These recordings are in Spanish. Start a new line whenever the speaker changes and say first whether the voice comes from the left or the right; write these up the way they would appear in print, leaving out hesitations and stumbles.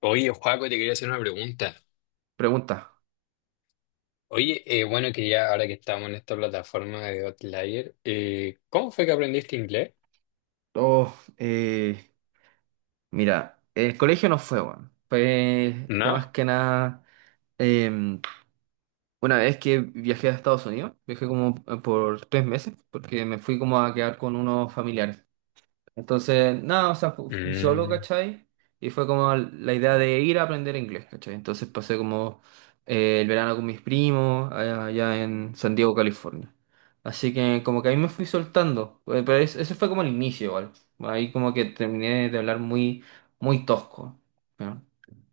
left: Oye, Joaco, te quería hacer una pregunta.
right: Pregunta.
left: Oye, bueno, que ya ahora que estamos en esta plataforma de Outlier, ¿cómo fue que aprendiste inglés?
right: Oh, mira, el colegio no fue, weón. Fue más
left: No.
right: que nada. em, una vez que viajé a Estados Unidos, viajé como por 3 meses, porque me fui como a quedar con unos familiares. Entonces, nada, o sea, fui solo,
left: Mm,
right: ¿cachai? Y fue como la idea de ir a aprender inglés, ¿cachai? Entonces pasé como el verano con mis primos allá, allá en San Diego, California. Así que como que ahí me fui soltando, pero ese fue como el inicio igual. Ahí como que terminé de hablar muy, muy tosco. ¿No?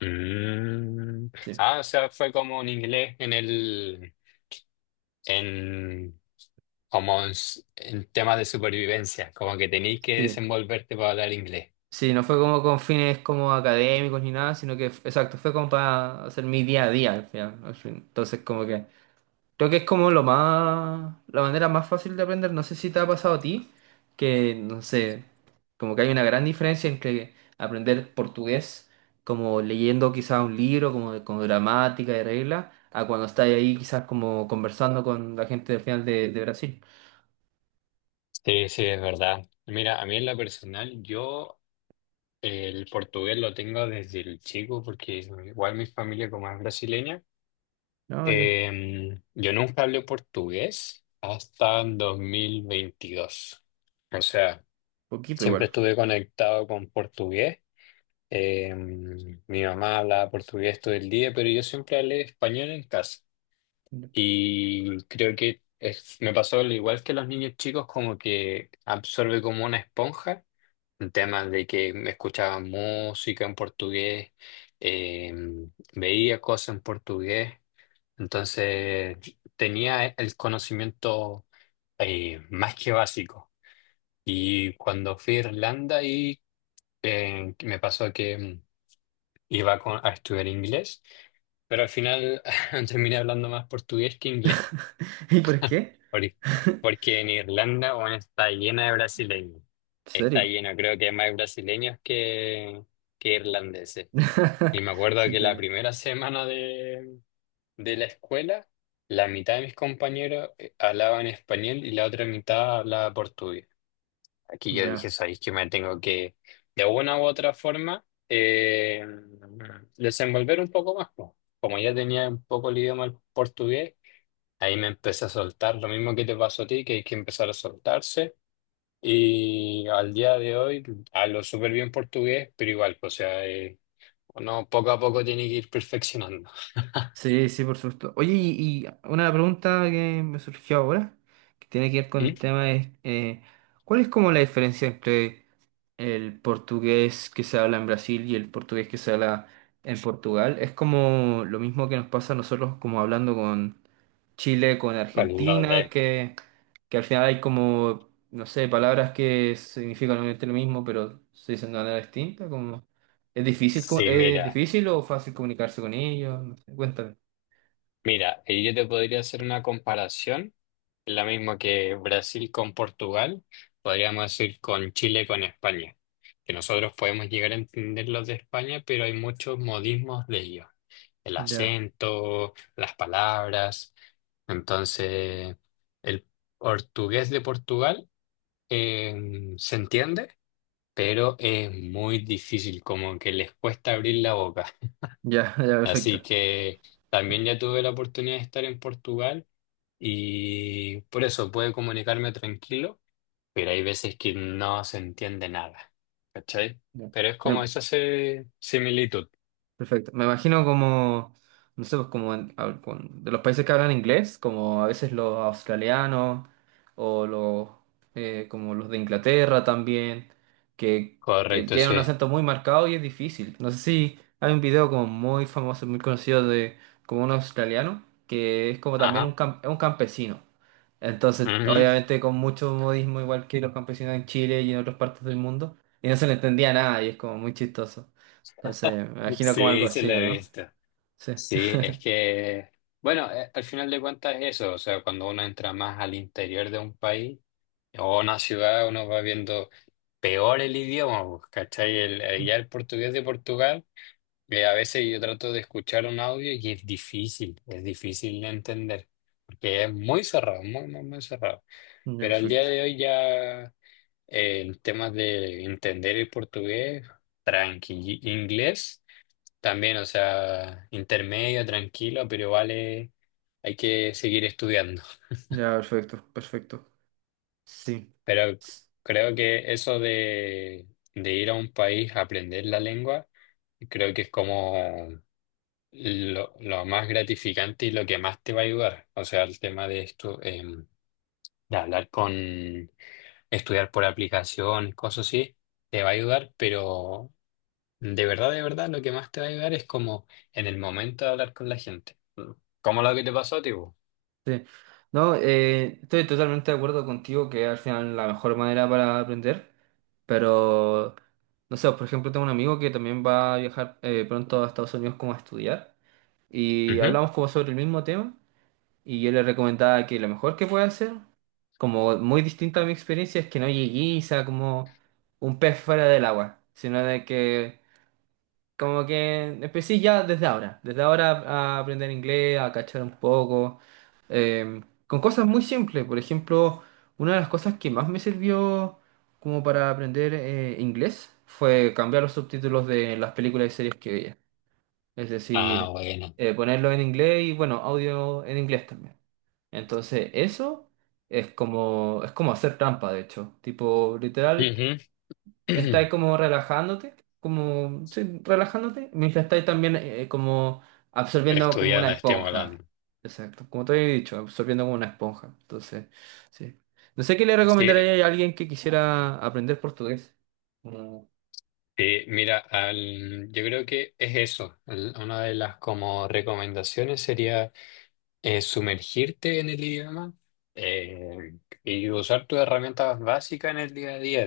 left: mm.
right: Sí,
left: Ah, o sea, fue como un inglés en el, en, como en, s- en temas de supervivencia, como que tenéis que
right: sí.
left: desenvolverte para hablar inglés.
right: Sí, no fue como con fines como académicos ni nada, sino que, exacto, fue como para hacer mi día a día al final, al fin. Entonces como que... Creo que es como lo más, la manera más fácil de aprender. No sé si te ha pasado a ti, que no sé, como que hay una gran diferencia entre aprender portugués, como leyendo quizás un libro, como con gramática y reglas, a cuando estás ahí quizás como conversando con la gente del final de Brasil.
left: Sí, sí, es verdad. Mira, a mí en la personal, yo el portugués lo tengo desde el chico, porque igual mi familia como es brasileña.
right: No, ya,
left: Yo nunca hablé portugués hasta 2022. O sea,
right: poquito
left: siempre
right: igual.
left: estuve conectado con portugués. Mi mamá hablaba portugués todo el día, pero yo siempre hablé español en casa. Y creo que es- me pasó al igual que los niños chicos, como que absorbe como una esponja. En temas de que me escuchaba música en portugués, veía cosas en portugués. Entonces tenía el conocimiento más que básico. Y cuando fui a Irlanda y me pasó que iba con- a estudiar inglés, pero al final terminé hablando más portugués que inglés,
right: ¿Y por qué?
left: porque
right: ¿En
left: porque en Irlanda bueno, está llena de brasileños. Está
right: serio?
left: lleno, creo que hay más brasileños que irlandeses. Y me acuerdo que
right: Siento
left: la
right: que...
left: primera semana de la escuela, la mitad de mis compañeros hablaban español y la otra mitad hablaba portugués. Aquí yo
right: Ya.
left: dije, sabéis que me tengo que, de una u otra forma, desenvolver un poco más. Po". Como ya tenía un poco el idioma el portugués, ahí me empecé a soltar, lo mismo que te pasó a ti, que hay que empezar a soltarse. Y al día de hoy hablo súper bien portugués, pero igual, o sea, uno poco a poco tiene que ir perfeccionando.
right: Sí, sí, por supuesto. Oye, y una pregunta que me surgió ahora, que tiene que ver con
left: ¿Mm?
right: el tema es, ¿cuál es como la diferencia entre el portugués que se habla en Brasil y el portugués que se habla en Portugal? Es como lo mismo que nos pasa a nosotros como hablando con Chile, con
left: Con lo
right: Argentina,
left: de...
right: que al final hay como, no sé, palabras que significan obviamente lo mismo, pero se dicen de manera distinta, como... ¿Es difícil,
left: Sí,
right: es
left: mira.
right: difícil o fácil comunicarse con ellos? No sé, cuéntame.
left: Mira, ahí yo te podría hacer una comparación, la misma que Brasil con Portugal, podríamos decir con Chile con España, que nosotros podemos llegar a entender los de España, pero hay muchos modismos de ellos, el
right: Ya,
left: acento, las palabras, entonces el portugués de Portugal se entiende, pero es muy difícil, como que les cuesta abrir la boca.
right: ya, ya,
left: Así
right: perfecto.
left: que
right: Ya,
left: también ya tuve la oportunidad de estar en Portugal y por eso puedo comunicarme tranquilo, pero hay veces que no se entiende nada, ¿cachai?
right: ya.
left: Pero es como
right: Me,
left: esa se- similitud.
right: perfecto. Me imagino como, no sé, pues como de los países que hablan inglés, como a veces los australianos o los como los de Inglaterra también, que, que
left: Correcto,
right: tienen un
left: sí.
right: acento muy marcado y es difícil. No sé si hay un video como muy famoso, muy conocido de como un australiano que es como también un,
left: Ajá.
right: es un campesino. Entonces,
left: Ujú.
right: obviamente con mucho modismo, igual que los campesinos en Chile y en otras partes del mundo, y no se le entendía nada y es como muy chistoso. Entonces, me imagino como algo
left: Sí, se
right: así,
left: la
right: ¿o
left: he
right: no?
left: visto.
right: Sí.
left: Sí, es que, bueno, al final de cuentas es eso, o sea, cuando uno entra más al interior de un país o una ciudad uno va viendo peor el idioma, pues, ¿cachai? El- ya el portugués de Portugal, a veces yo trato de escuchar un audio y es difícil de entender, porque es muy cerrado, muy, muy, muy cerrado.
right: Ya,
left: Pero al día
right: perfecto.
left: de hoy ya en temas de entender el portugués, tranqui, inglés también, o sea, intermedio, tranquilo, pero vale, hay que seguir estudiando.
right: Ya, perfecto, perfecto. Sí.
left: Pero
right: S-
left: creo que eso de ir a un país a aprender la lengua, creo que es como lo más gratificante y lo que más te va a ayudar. O sea, el tema de esto, de hablar con, estudiar por aplicación cosas así, te va a ayudar, pero de verdad, lo que más te va a ayudar es como en el momento de hablar con la gente. Como lo que te pasó, tipo.
right: Sí. No, estoy totalmente de acuerdo contigo que al final la mejor manera para aprender, pero no sé, por ejemplo, tengo un amigo que también va a viajar pronto a Estados Unidos como a estudiar y hablamos como sobre el mismo tema. Y yo le recomendaba que lo mejor que puede hacer, como muy distinto a mi experiencia, es que no llegué y sea como un pez fuera del agua, sino de que como que empecé ya desde ahora a aprender inglés, a cachar un poco, eh, con cosas muy simples. Por ejemplo, una de las cosas que más me sirvió como para aprender inglés fue cambiar los subtítulos de las películas y series que veía. Es
left: Ah,
right: decir,
left: bueno.
right: ponerlo en inglés y bueno, audio en inglés también. Entonces, eso es como hacer trampa, de hecho. Tipo, literal,
left: Ujú.
right: estáis como relajándote, como, sí, relajándote, mientras estáis también como absorbiendo como una
left: Estudiando,
right: esponja.
left: estimulando.
right: Exacto, como te había dicho, absorbiendo como una esponja. Entonces, sí. No sé qué le
left: Sí,
right: recomendaría a alguien que quisiera aprender portugués. Mm,
left: sí, mira, al- yo creo que es eso. El- una de las como recomendaciones sería sumergirte en el idioma eh, y usar tus herramientas básicas en el día a día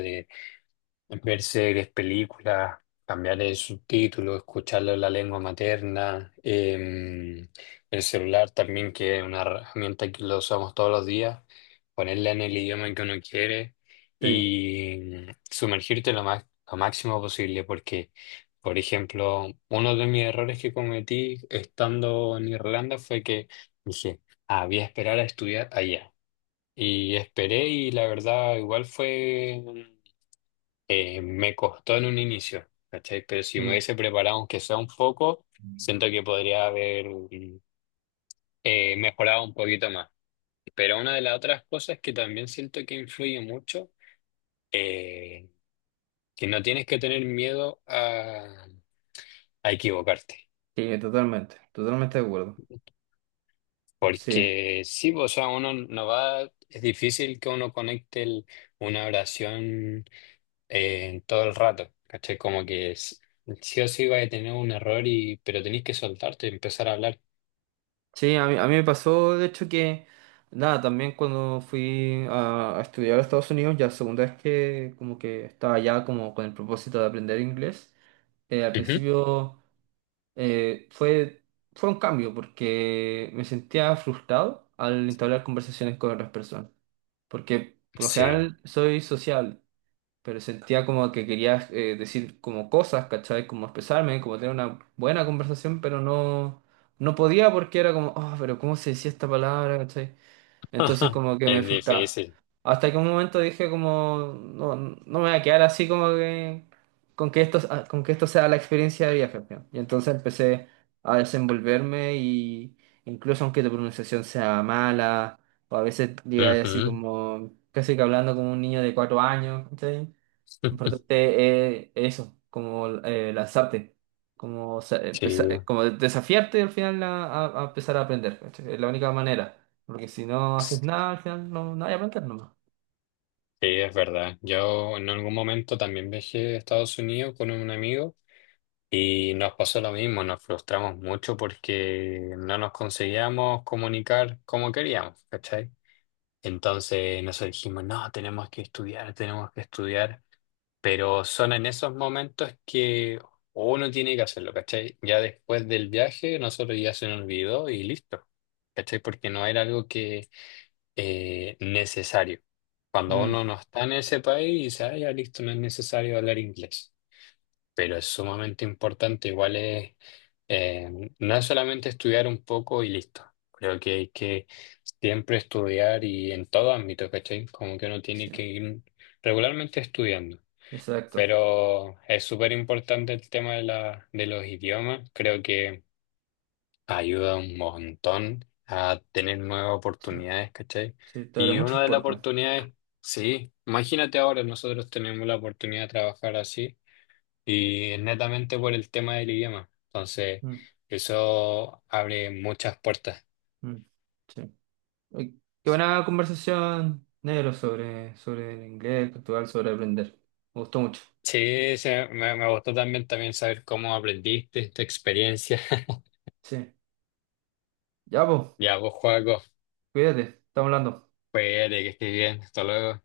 left: ver series, películas, cambiar el subtítulo, escucharlo en la lengua materna, el celular también, que es una herramienta que lo usamos todos los días, ponerla en el idioma que uno quiere
right: sí,
left: y sumergirte lo más, lo máximo posible, porque, por ejemplo, uno de mis errores que cometí estando en Irlanda fue que dije, ah, voy a esperar a estudiar allá. Y esperé y la verdad igual fue me costó en un inicio, ¿cachai? Pero si me
right: mm,
left: hubiese preparado, aunque sea un poco, siento que podría haber mejorado un poquito más. Pero una de las otras cosas que también siento que influye mucho, eh, que no tienes que tener miedo a equivocarte.
right: sí, totalmente, totalmente de acuerdo. Sí.
left: Porque sí, pues, o sea, uno no va, es difícil que uno conecte el- una oración todo el rato, ¿cachai? Como que es, sí o sí va a tener un error y pero tenéis que soltarte y empezar a hablar.
right: Sí, a mí me pasó, de hecho, que nada, también cuando fui a estudiar a Estados Unidos, ya la segunda vez que como que estaba ya como con el propósito de aprender inglés, al
left: Ujú.
right: principio fue, fue un cambio porque me sentía frustrado al entablar conversaciones con otras personas, porque por lo
left: Sí.
right: general soy social pero sentía como que quería decir como cosas, ¿cachai? Como expresarme, como tener una buena conversación, pero no, no podía porque era como, oh, pero ¿cómo se decía esta palabra, ¿cachai? Entonces como que me
left: Es
right: frustraba.
left: difícil.
right: Hasta que un momento dije como, no, no me voy a quedar así como que, con que esto, ah, con que esto sea la experiencia de viaje. ¿No? Y entonces empecé a desenvolverme y incluso aunque tu pronunciación sea mala, o a veces digáis así
left: Ujú.
right: como, casi que hablando como un niño de 4 años, ¿cachai? Importante eso, como lanzarte, como,
left: Sí,
right: como desafiarte al final a, a empezar a aprender. ¿Cachai? Es la única manera, porque si no haces
left: sí,
right: nada, al final no, no hay aprender nomás.
left: es verdad. Yo en algún momento también viajé a Estados Unidos con un amigo y nos pasó lo mismo, nos frustramos mucho porque no nos conseguíamos comunicar como queríamos, ¿cachai? Entonces nosotros dijimos, no, tenemos que estudiar, tenemos que estudiar. Pero son en esos momentos que uno tiene que hacerlo, ¿cachai? Ya después del viaje, nosotros ya se nos olvidó y listo, ¿cachai? Porque no era algo que necesario. Cuando
right: Mm,
left: uno no está en ese país, dice, ah, ya listo, no es necesario hablar inglés. Pero es sumamente importante, igual es, eh, no es solamente estudiar un poco y listo. Creo que hay que siempre estudiar y en todo ámbito, ¿cachai? Como que uno tiene
right: sí,
left: que ir regularmente estudiando.
right: exacto.
left: Pero es súper importante el tema de la, de los idiomas. Creo que ayuda un montón a tener nuevas
right: Sí,
left: oportunidades, ¿cachai?
right: sí, te abre
left: Y
right: muchas
left: una de las
right: puertas.
left: oportunidades, sí, imagínate ahora, nosotros tenemos la oportunidad de trabajar así y es netamente por el tema del idioma. Entonces,
right: Mm,
left: eso abre muchas puertas.
right: mm, sí. Uy, qué buena conversación, negro, sobre, sobre el inglés, Portugal, sobre aprender. Me gustó mucho.
left: Sí, sí, me gustó también, también saber cómo aprendiste esta experiencia.
right: Sí, ya, pues,
left: Ya vos, Joaco,
right: cuídate, estamos hablando.
left: pues que estés bien. Hasta luego.